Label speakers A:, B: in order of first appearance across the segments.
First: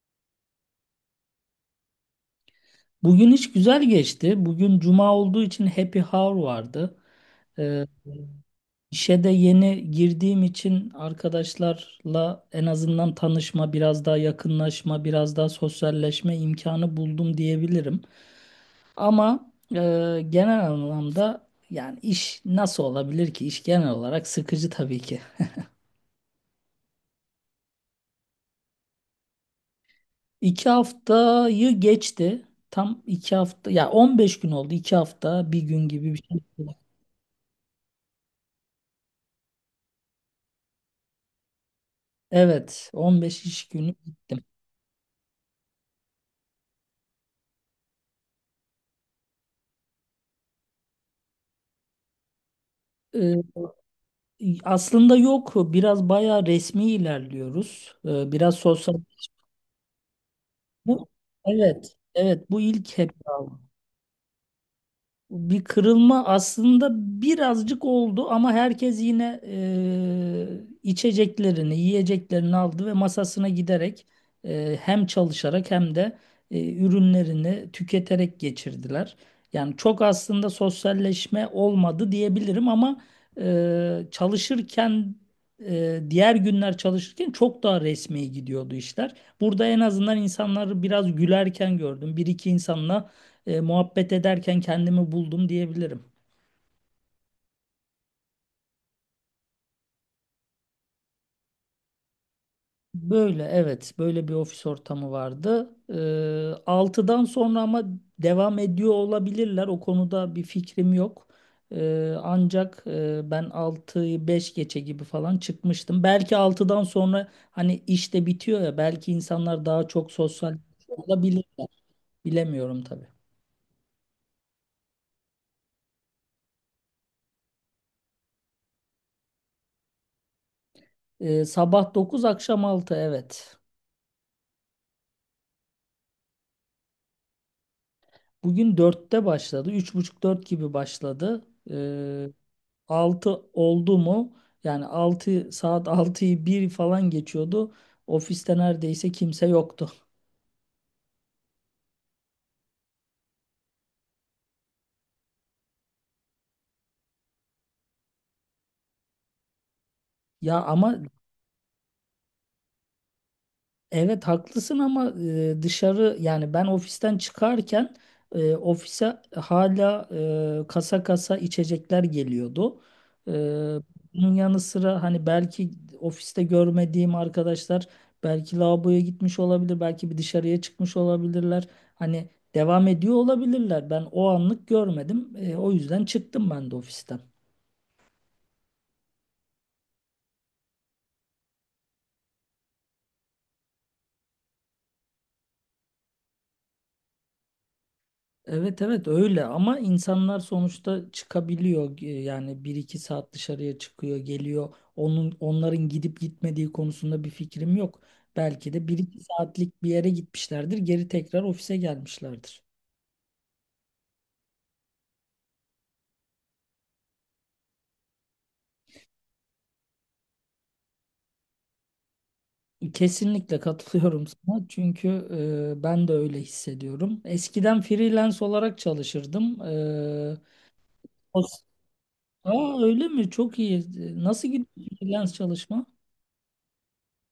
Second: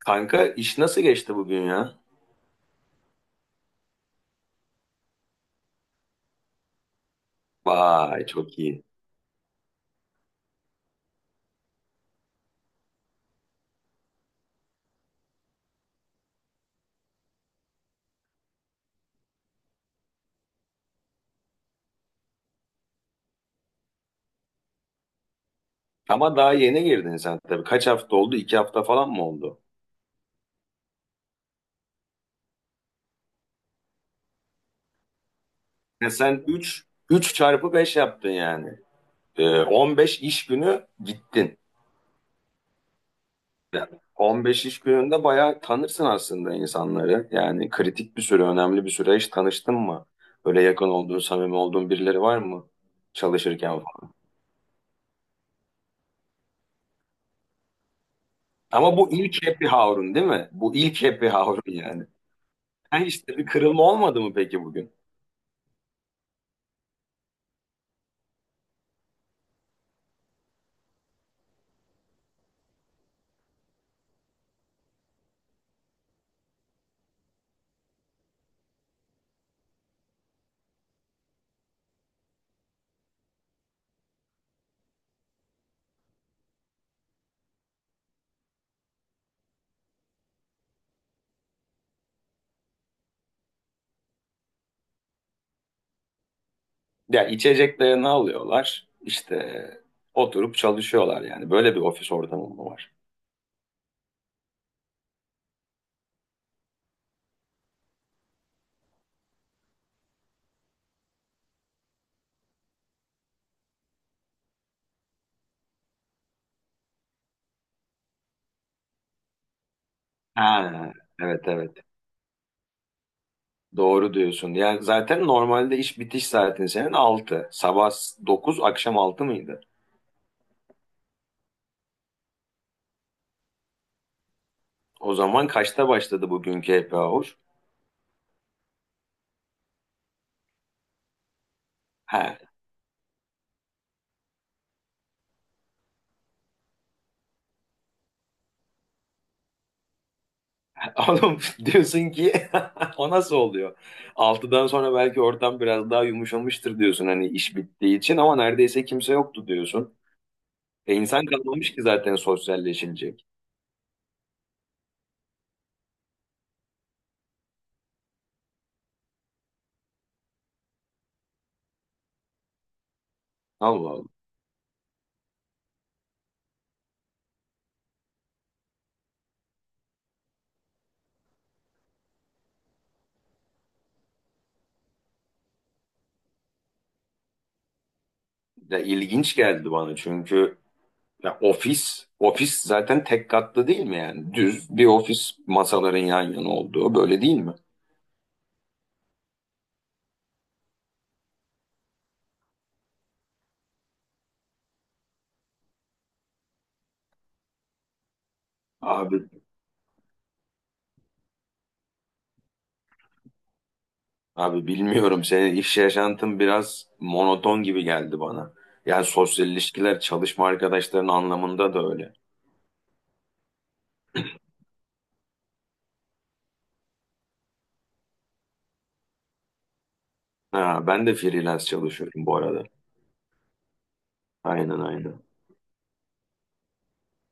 A: Kanka iş nasıl geçti bugün ya?
B: Bugün hiç güzel geçti. Bugün cuma olduğu için happy hour vardı. Ee,
A: Vay çok iyi.
B: işe de yeni girdiğim için arkadaşlarla en azından tanışma, biraz daha yakınlaşma, biraz daha sosyalleşme imkanı buldum diyebilirim. Ama genel anlamda yani iş nasıl olabilir ki? İş genel olarak sıkıcı tabii ki.
A: Ama daha yeni girdin sen tabii. Kaç hafta oldu? 2 hafta falan mı oldu?
B: 2 haftayı geçti. Tam 2 hafta, ya 15 gün oldu. 2 hafta, bir gün
A: Ya
B: gibi bir şey.
A: sen üç çarpı 5 yaptın yani. 15 iş günü gittin.
B: Evet, 15 iş
A: Yani
B: günü.
A: 15 iş gününde bayağı tanırsın aslında insanları. Yani kritik bir süre, önemli bir süre hiç tanıştın mı? Böyle yakın olduğun, samimi olduğun birileri var mı?
B: Ee,
A: Çalışırken falan.
B: aslında yok. Biraz bayağı resmi ilerliyoruz. Biraz sosyal.
A: Ama bu ilk happy hour'un değil mi? Bu ilk
B: Bu-
A: happy hour'un
B: Evet,
A: yani.
B: evet. Bu ilk
A: Ha, işte bir
B: heba.
A: kırılma olmadı mı peki bugün?
B: Bir kırılma aslında birazcık oldu ama herkes yine içeceklerini, yiyeceklerini aldı ve masasına giderek hem çalışarak hem de ürünlerini tüketerek geçirdiler. Yani çok aslında sosyalleşme olmadı diyebilirim ama çalışırken diğer günler çalışırken çok daha resmi gidiyordu işler. Burada en azından insanları biraz gülerken gördüm. Bir iki insanla muhabbet ederken kendimi buldum diyebilirim.
A: Ya içeceklerini alıyorlar. İşte oturup çalışıyorlar yani. Böyle bir ofis ortamı mı var?
B: Böyle evet, böyle bir ofis ortamı vardı. 6'dan sonra ama devam ediyor olabilirler. O konuda bir fikrim yok. Ancak ben 6'yı 5 geçe gibi falan çıkmıştım. Belki altıdan sonra hani iş de bitiyor ya, belki insanlar daha çok sosyal
A: Ha, evet
B: olabilirler.
A: evet.
B: Bilemiyorum tabii.
A: Doğru diyorsun. Ya zaten normalde iş bitiş saatin senin altı, sabah 9 akşam 6 mıydı?
B: Sabah 9, akşam altı evet.
A: O zaman kaçta başladı bugünkü happy hour?
B: Bugün 4'te başladı. Üç buçuk dört gibi başladı.
A: Ha,
B: E, 6 oldu mu? Yani 6 saat, altıyı bir falan geçiyordu. Ofiste neredeyse kimse yoktu.
A: oğlum, diyorsun ki o nasıl oluyor? 6'dan sonra belki ortam biraz daha yumuşamıştır diyorsun hani iş bittiği için, ama neredeyse kimse yoktu diyorsun.
B: Ya
A: E,
B: ama
A: insan kalmamış ki zaten sosyalleşilecek.
B: Evet, haklısın ama dışarı yani ben ofisten çıkarken ofise hala kasa kasa içecekler geliyordu. E,
A: Allah.
B: bunun yanı sıra hani belki ofiste görmediğim arkadaşlar belki lavaboya gitmiş olabilir, belki bir dışarıya çıkmış olabilirler. Hani devam ediyor olabilirler. Ben o anlık görmedim. O yüzden çıktım ben de ofisten.
A: Ya ilginç geldi bana, çünkü ya ofis zaten tek katlı değil mi yani? Düz bir ofis, masaların yan yana olduğu, böyle değil mi?
B: Evet, evet, öyle ama insanlar sonuçta çıkabiliyor. Yani bir iki saat dışarıya çıkıyor geliyor, onların gidip gitmediği konusunda bir fikrim yok, belki de bir
A: Abi
B: iki saatlik bir yere gitmişlerdir, geri tekrar ofise gelmişlerdir.
A: abi bilmiyorum, senin iş yaşantın biraz monoton gibi geldi bana. Yani sosyal ilişkiler, çalışma arkadaşlarının anlamında da öyle.
B: Kesinlikle katılıyorum sana çünkü ben de öyle hissediyorum. Eskiden freelance olarak çalışırdım.
A: Ha, ben de
B: O-
A: freelance çalışıyorum bu arada.
B: Aa, öyle mi? Çok iyi. Nasıl gidiyor
A: Aynen aynen.
B: freelance çalışma?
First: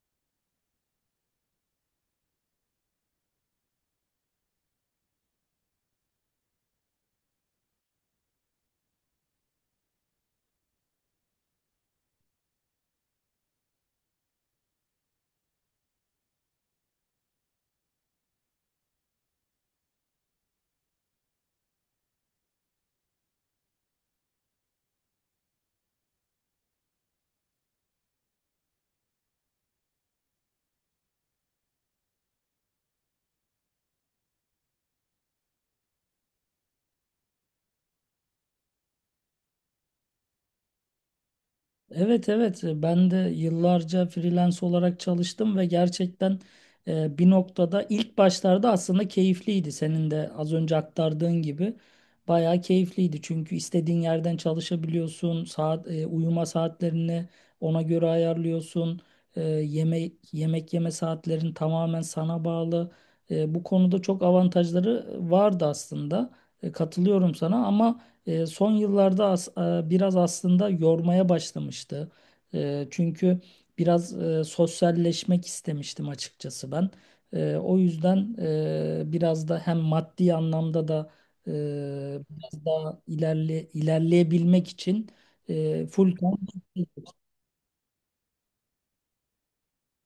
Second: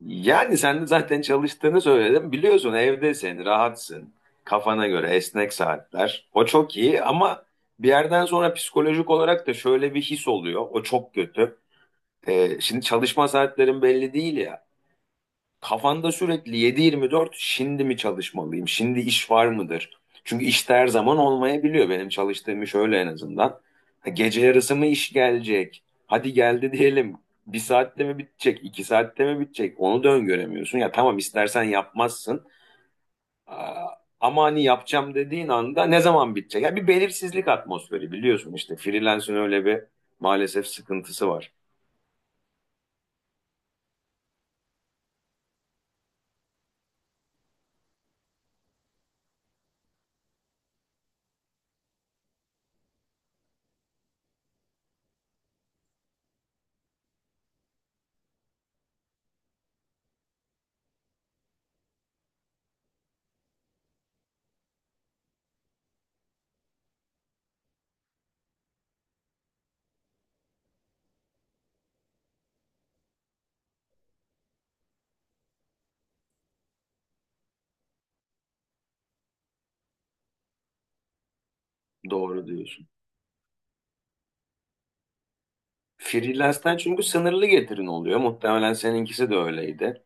A: Yani sen de zaten çalıştığını söyledim. Biliyorsun, evdesin, rahatsın. Kafana göre esnek saatler. O çok iyi, ama bir yerden sonra psikolojik olarak da şöyle bir his oluyor. O çok kötü. Şimdi çalışma saatlerin belli değil ya. Kafanda sürekli 7/24, şimdi mi çalışmalıyım? Şimdi iş var mıdır? Çünkü işte her zaman olmayabiliyor. Benim çalıştığım iş öyle en azından. Ha, gece yarısı mı iş gelecek? Hadi geldi diyelim. Bir saatte mi bitecek? İki saatte mi bitecek? Onu da öngöremiyorsun. Ya tamam, istersen yapmazsın. Aa, ama hani yapacağım dediğin anda ne zaman bitecek? Ya, bir belirsizlik atmosferi, biliyorsun işte. Freelance'ın öyle bir maalesef sıkıntısı var.
B: Evet, evet, ben de yıllarca freelance olarak çalıştım ve gerçekten bir noktada ilk başlarda aslında keyifliydi. Senin de az önce aktardığın gibi bayağı keyifliydi. Çünkü istediğin yerden çalışabiliyorsun. Uyuma saatlerini ona göre ayarlıyorsun. Yemek yeme saatlerin tamamen sana bağlı. Bu konuda çok avantajları vardı aslında. Katılıyorum sana ama son yıllarda biraz aslında yormaya başlamıştı. Çünkü biraz sosyalleşmek istemiştim açıkçası ben. O yüzden biraz da hem maddi anlamda da e,
A: Doğru
B: biraz
A: diyorsun.
B: daha ilerleyebilmek için full time.
A: Freelance'den, çünkü sınırlı getirin oluyor. Muhtemelen seninkisi de öyleydi.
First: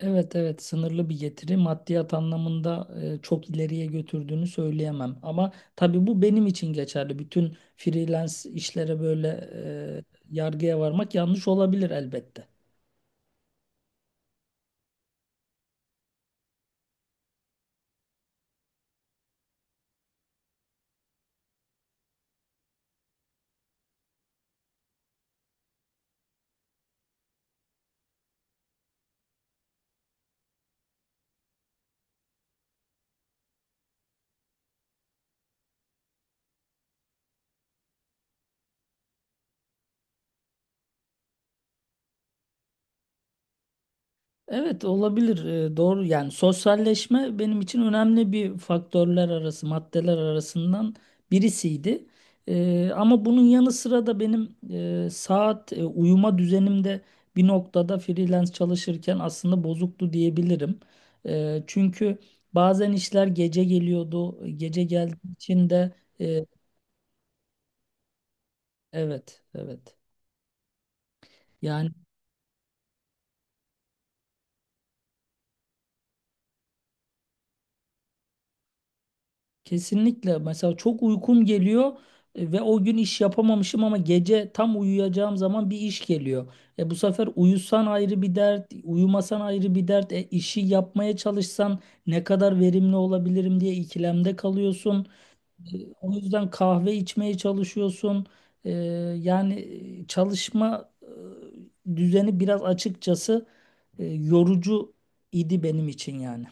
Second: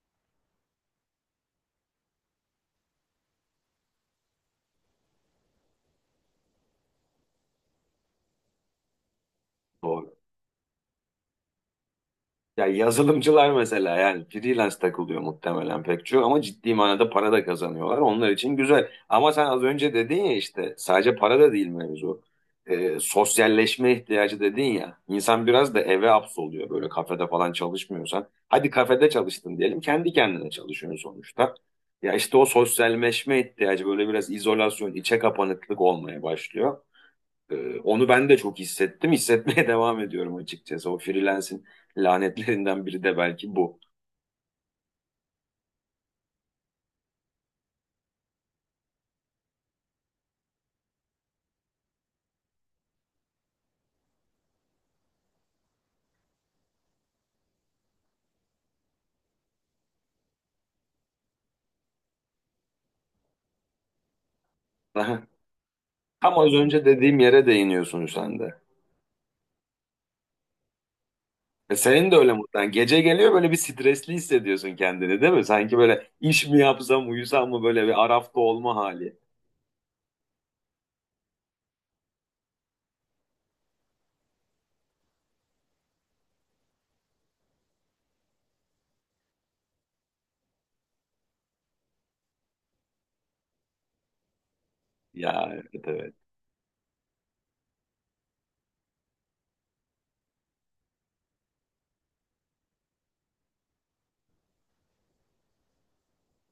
B: Evet, evet, sınırlı bir getiri, maddiyat anlamında çok ileriye götürdüğünü söyleyemem. Ama tabii bu benim için geçerli. Bütün freelance işlere böyle
A: Doğru.
B: yargıya varmak yanlış olabilir elbette.
A: Ya yazılımcılar mesela yani freelance takılıyor muhtemelen pek çok, ama ciddi manada para da kazanıyorlar. Onlar için güzel. Ama sen az önce dedin ya, işte sadece para da değil mevzu. Sosyalleşme ihtiyacı dedin ya. İnsan biraz da eve hapsoluyor, böyle kafede falan çalışmıyorsan. Hadi kafede çalıştın diyelim, kendi kendine çalışıyorsun sonuçta. Ya işte o sosyalleşme ihtiyacı böyle biraz izolasyon, içe kapanıklık olmaya başlıyor. Onu ben de çok hissettim. Hissetmeye devam ediyorum açıkçası. O freelance'in lanetlerinden biri de belki bu.
B: Evet, olabilir. Doğru yani sosyalleşme benim için önemli bir faktörler arası, maddeler arasından birisiydi. Ama bunun yanı sıra da benim uyuma düzenimde bir noktada freelance çalışırken aslında bozuktu diyebilirim. Çünkü bazen işler gece geliyordu, gece
A: Daha-
B: geldiği için de
A: Tam
B: e,
A: az önce dediğim yere değiniyorsun sen de.
B: evet, evet,
A: E,
B: yani.
A: senin de öyle mutlaka. Gece geliyor, böyle bir stresli hissediyorsun kendini değil mi? Sanki böyle iş mi yapsam, uyusam mı, böyle bir arafta olma hali.
B: Kesinlikle. Mesela çok uykum geliyor ve o gün iş yapamamışım ama gece tam uyuyacağım zaman bir iş geliyor. Bu sefer uyusan ayrı bir dert, uyumasan ayrı bir dert. E işi yapmaya çalışsan ne kadar verimli olabilirim diye ikilemde kalıyorsun.
A: Ya
B: E,
A: evet
B: o
A: evet.
B: yüzden kahve içmeye çalışıyorsun. E, yani çalışma düzeni biraz açıkçası yorucu idi benim için yani.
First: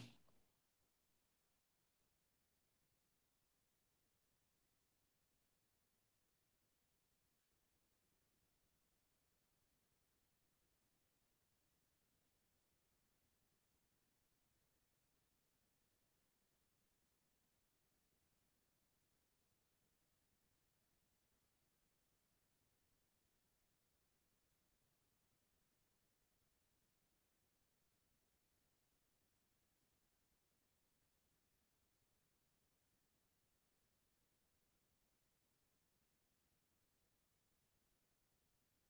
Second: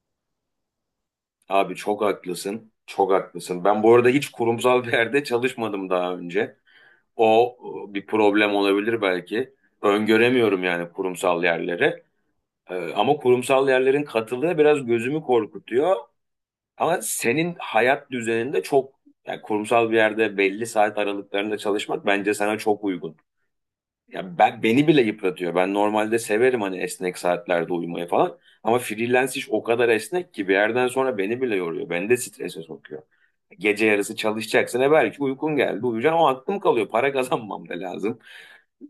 A: Abi çok haklısın. Çok haklısın. Ben bu arada hiç kurumsal bir yerde çalışmadım daha önce. O bir problem olabilir belki. Öngöremiyorum yani kurumsal yerleri. Ama kurumsal yerlerin katılığı biraz gözümü korkutuyor. Ama senin hayat düzeninde çok, yani kurumsal bir yerde belli saat aralıklarında çalışmak bence sana çok uygun. Ya ben, beni bile yıpratıyor. Ben normalde severim hani esnek saatlerde uyumayı falan. Ama freelance iş o kadar esnek ki bir yerden sonra beni bile yoruyor. Beni de strese sokuyor. Gece yarısı çalışacaksın. E, belki uykun geldi, uyuyacaksın. O aklım kalıyor. Para kazanmam da lazım.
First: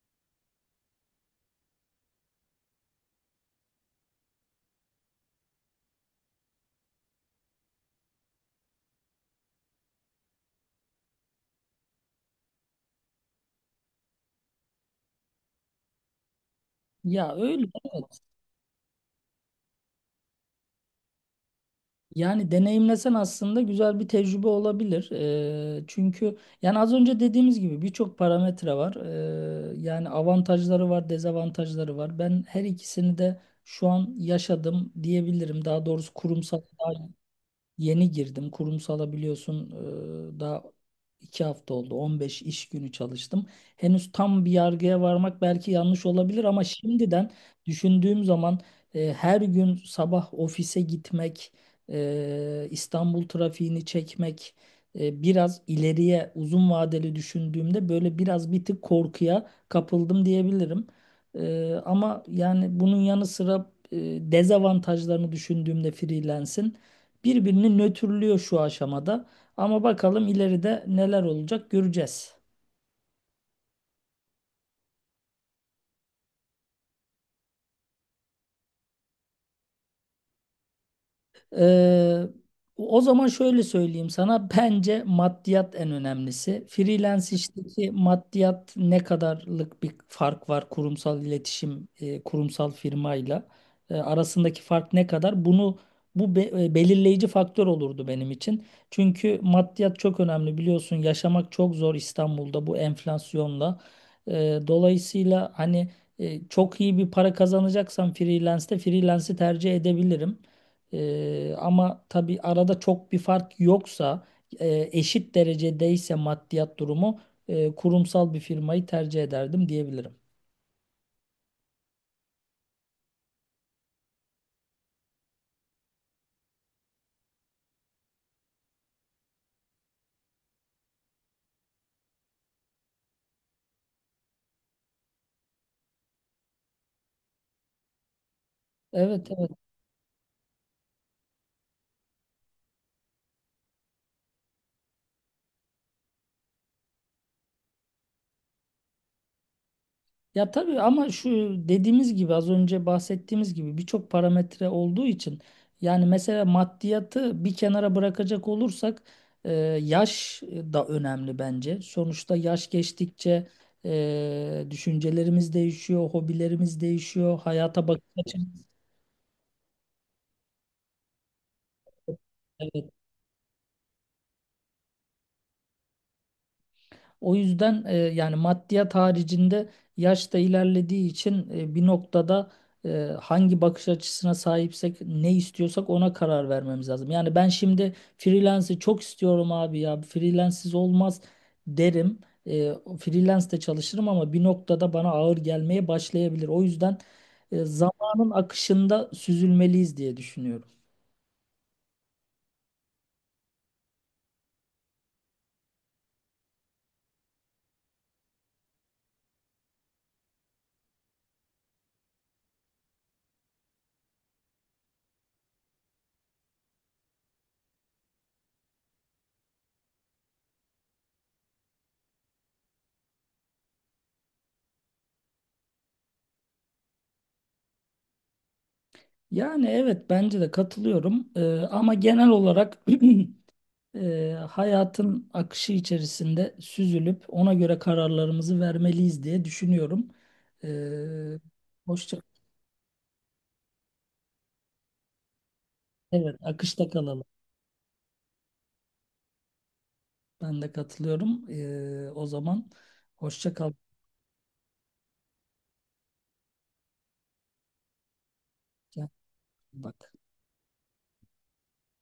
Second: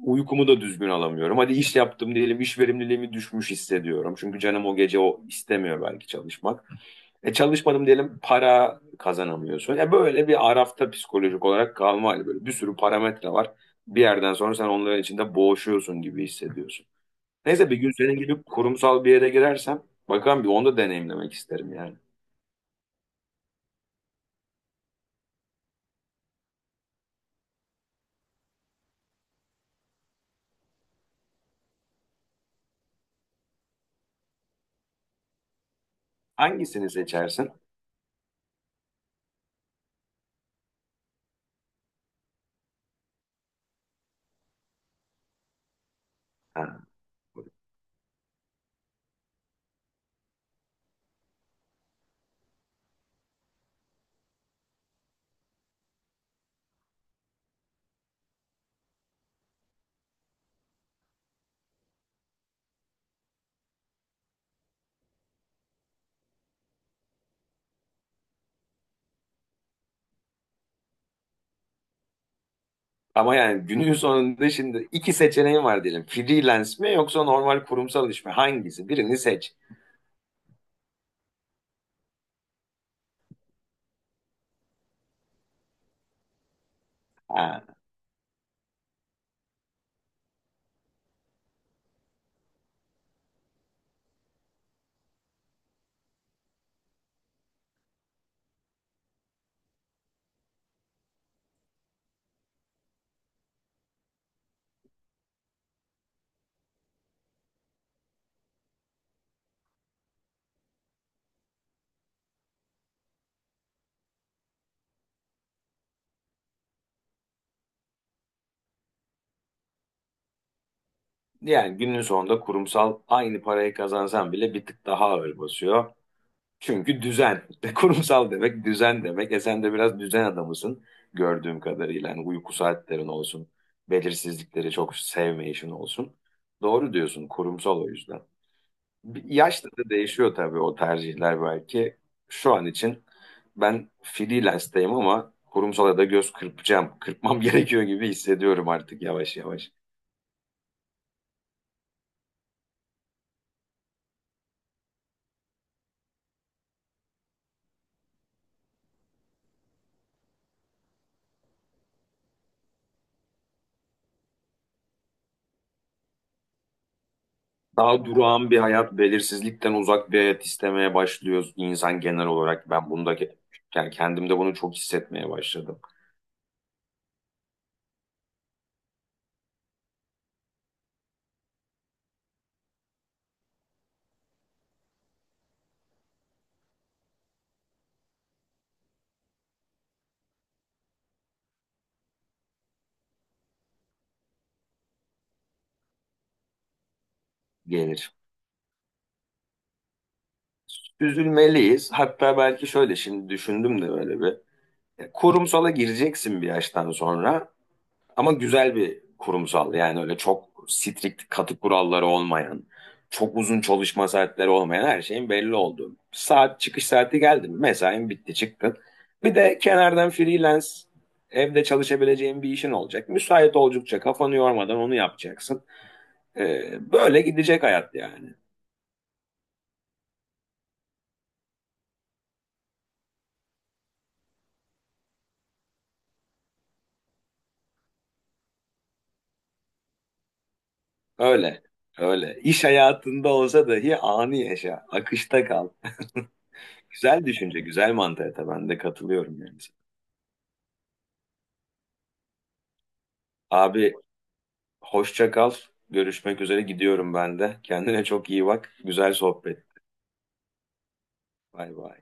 A: Uykumu da düzgün alamıyorum. Hadi iş yaptım diyelim, iş verimliliğimi düşmüş hissediyorum. Çünkü canım o gece o istemiyor belki çalışmak. E, çalışmadım diyelim, para kazanamıyorsun. Ya böyle bir arafta psikolojik olarak kalma hali, böyle bir sürü parametre var. Bir yerden sonra sen onların içinde boğuşuyorsun gibi hissediyorsun.
B: Ya, öyle.
A: Neyse, bir gün senin
B: Evet.
A: gibi kurumsal bir yere girersem bakalım, bir onu da deneyimlemek isterim yani.
B: Yani deneyimlesen aslında güzel bir tecrübe olabilir. Çünkü yani az önce dediğimiz gibi birçok parametre var. Yani avantajları var, dezavantajları var. Ben her ikisini de şu an yaşadım diyebilirim. Daha doğrusu kurumsal.
A: Hangisini seçersin?
B: Yeni girdim. Kurumsala biliyorsun daha 2 hafta oldu. 15 iş günü çalıştım. Henüz tam bir yargıya varmak belki yanlış olabilir ama
A: Ha.
B: şimdiden düşündüğüm zaman her gün sabah ofise gitmek, İstanbul trafiğini çekmek, biraz ileriye uzun vadeli düşündüğümde böyle biraz bir tık korkuya kapıldım diyebilirim. Ama yani bunun yanı sıra dezavantajlarını düşündüğümde freelance'in birbirini nötrlüyor şu aşamada. Ama bakalım ileride neler olacak, göreceğiz.
A: Ama yani günün sonunda şimdi iki seçeneğin var diyelim. Freelance mi yoksa normal kurumsal iş mi? Hangisi? Birini seç.
B: Ee, o zaman şöyle söyleyeyim sana, bence maddiyat en önemlisi. Freelance
A: Ha,
B: işteki maddiyat ne kadarlık bir fark var kurumsal iletişim, kurumsal firmayla arasındaki fark ne kadar? Bunu bu be- e, belirleyici faktör olurdu benim için. Çünkü maddiyat çok önemli, biliyorsun yaşamak çok zor İstanbul'da bu enflasyonla. Dolayısıyla hani çok iyi bir para kazanacaksam freelance'i tercih edebilirim. Ama tabii arada çok bir fark yoksa, eşit derecedeyse maddiyat durumu, kurumsal bir firmayı tercih ederdim diyebilirim.
A: yani günün sonunda kurumsal, aynı parayı kazansan bile bir tık daha ağır basıyor. Çünkü düzen. Kurumsal demek düzen demek. E, sen de biraz düzen adamısın gördüğüm kadarıyla. Yani uyku saatlerin olsun. Belirsizlikleri çok sevmeyişin olsun. Doğru diyorsun, kurumsal o yüzden.
B: Evet, evet.
A: Yaşla da değişiyor tabii o tercihler belki. Şu an için ben freelance'deyim, ama kurumsala da göz kırpacağım. Kırpmam gerekiyor gibi hissediyorum artık yavaş yavaş.
B: Ya tabii ama şu dediğimiz gibi, az önce bahsettiğimiz gibi birçok parametre olduğu için yani, mesela maddiyatı bir kenara bırakacak olursak e, yaş da önemli bence. Sonuçta yaş geçtikçe düşüncelerimiz değişiyor, hobilerimiz değişiyor, hayata bakış
A: Daha durağan bir
B: açımız.
A: hayat, belirsizlikten uzak bir hayat istemeye başlıyoruz, insan genel olarak.
B: Evet.
A: Ben bunda, yani kendimde bunu çok hissetmeye başladım.
B: O yüzden yani maddiyat haricinde yaş da ilerlediği için bir noktada e, hangi bakış açısına sahipsek, ne istiyorsak ona karar vermemiz lazım. Yani ben şimdi freelance'i çok istiyorum abi, ya freelance'siz olmaz derim. E, freelance de çalışırım ama bir noktada bana ağır gelmeye başlayabilir. O yüzden
A: Gelir.
B: zamanın akışında süzülmeliyiz diye düşünüyorum.
A: Üzülmeliyiz. Hatta belki şöyle, şimdi düşündüm de böyle bir. Kurumsala gireceksin bir yaştan sonra. Ama güzel bir kurumsal, yani öyle çok strict katı kuralları olmayan, çok uzun çalışma saatleri olmayan, her şeyin belli olduğu. Saat çıkış saati geldi mi, mesain bitti, çıktın. Bir de kenardan freelance, evde çalışabileceğin bir işin olacak. Müsait oldukça, kafanı yormadan onu yapacaksın. Böyle gidecek hayat yani.
B: Yani evet, bence de katılıyorum. Ama genel olarak hayatın akışı içerisinde süzülüp ona göre kararlarımızı vermeliyiz diye düşünüyorum. Ee,
A: Öyle.
B: hoşça,
A: Öyle. İş hayatında olsa dahi anı yaşa. Akışta kal.
B: evet, akışta kalalım.
A: Güzel düşünce, güzel mantığa ben de katılıyorum yani.
B: Ben de katılıyorum. O zaman hoşça kal.
A: Abi hoşça kal. Görüşmek üzere, gidiyorum ben de. Kendine çok iyi bak. Güzel sohbet.
B: Bak.
A: Bay bay.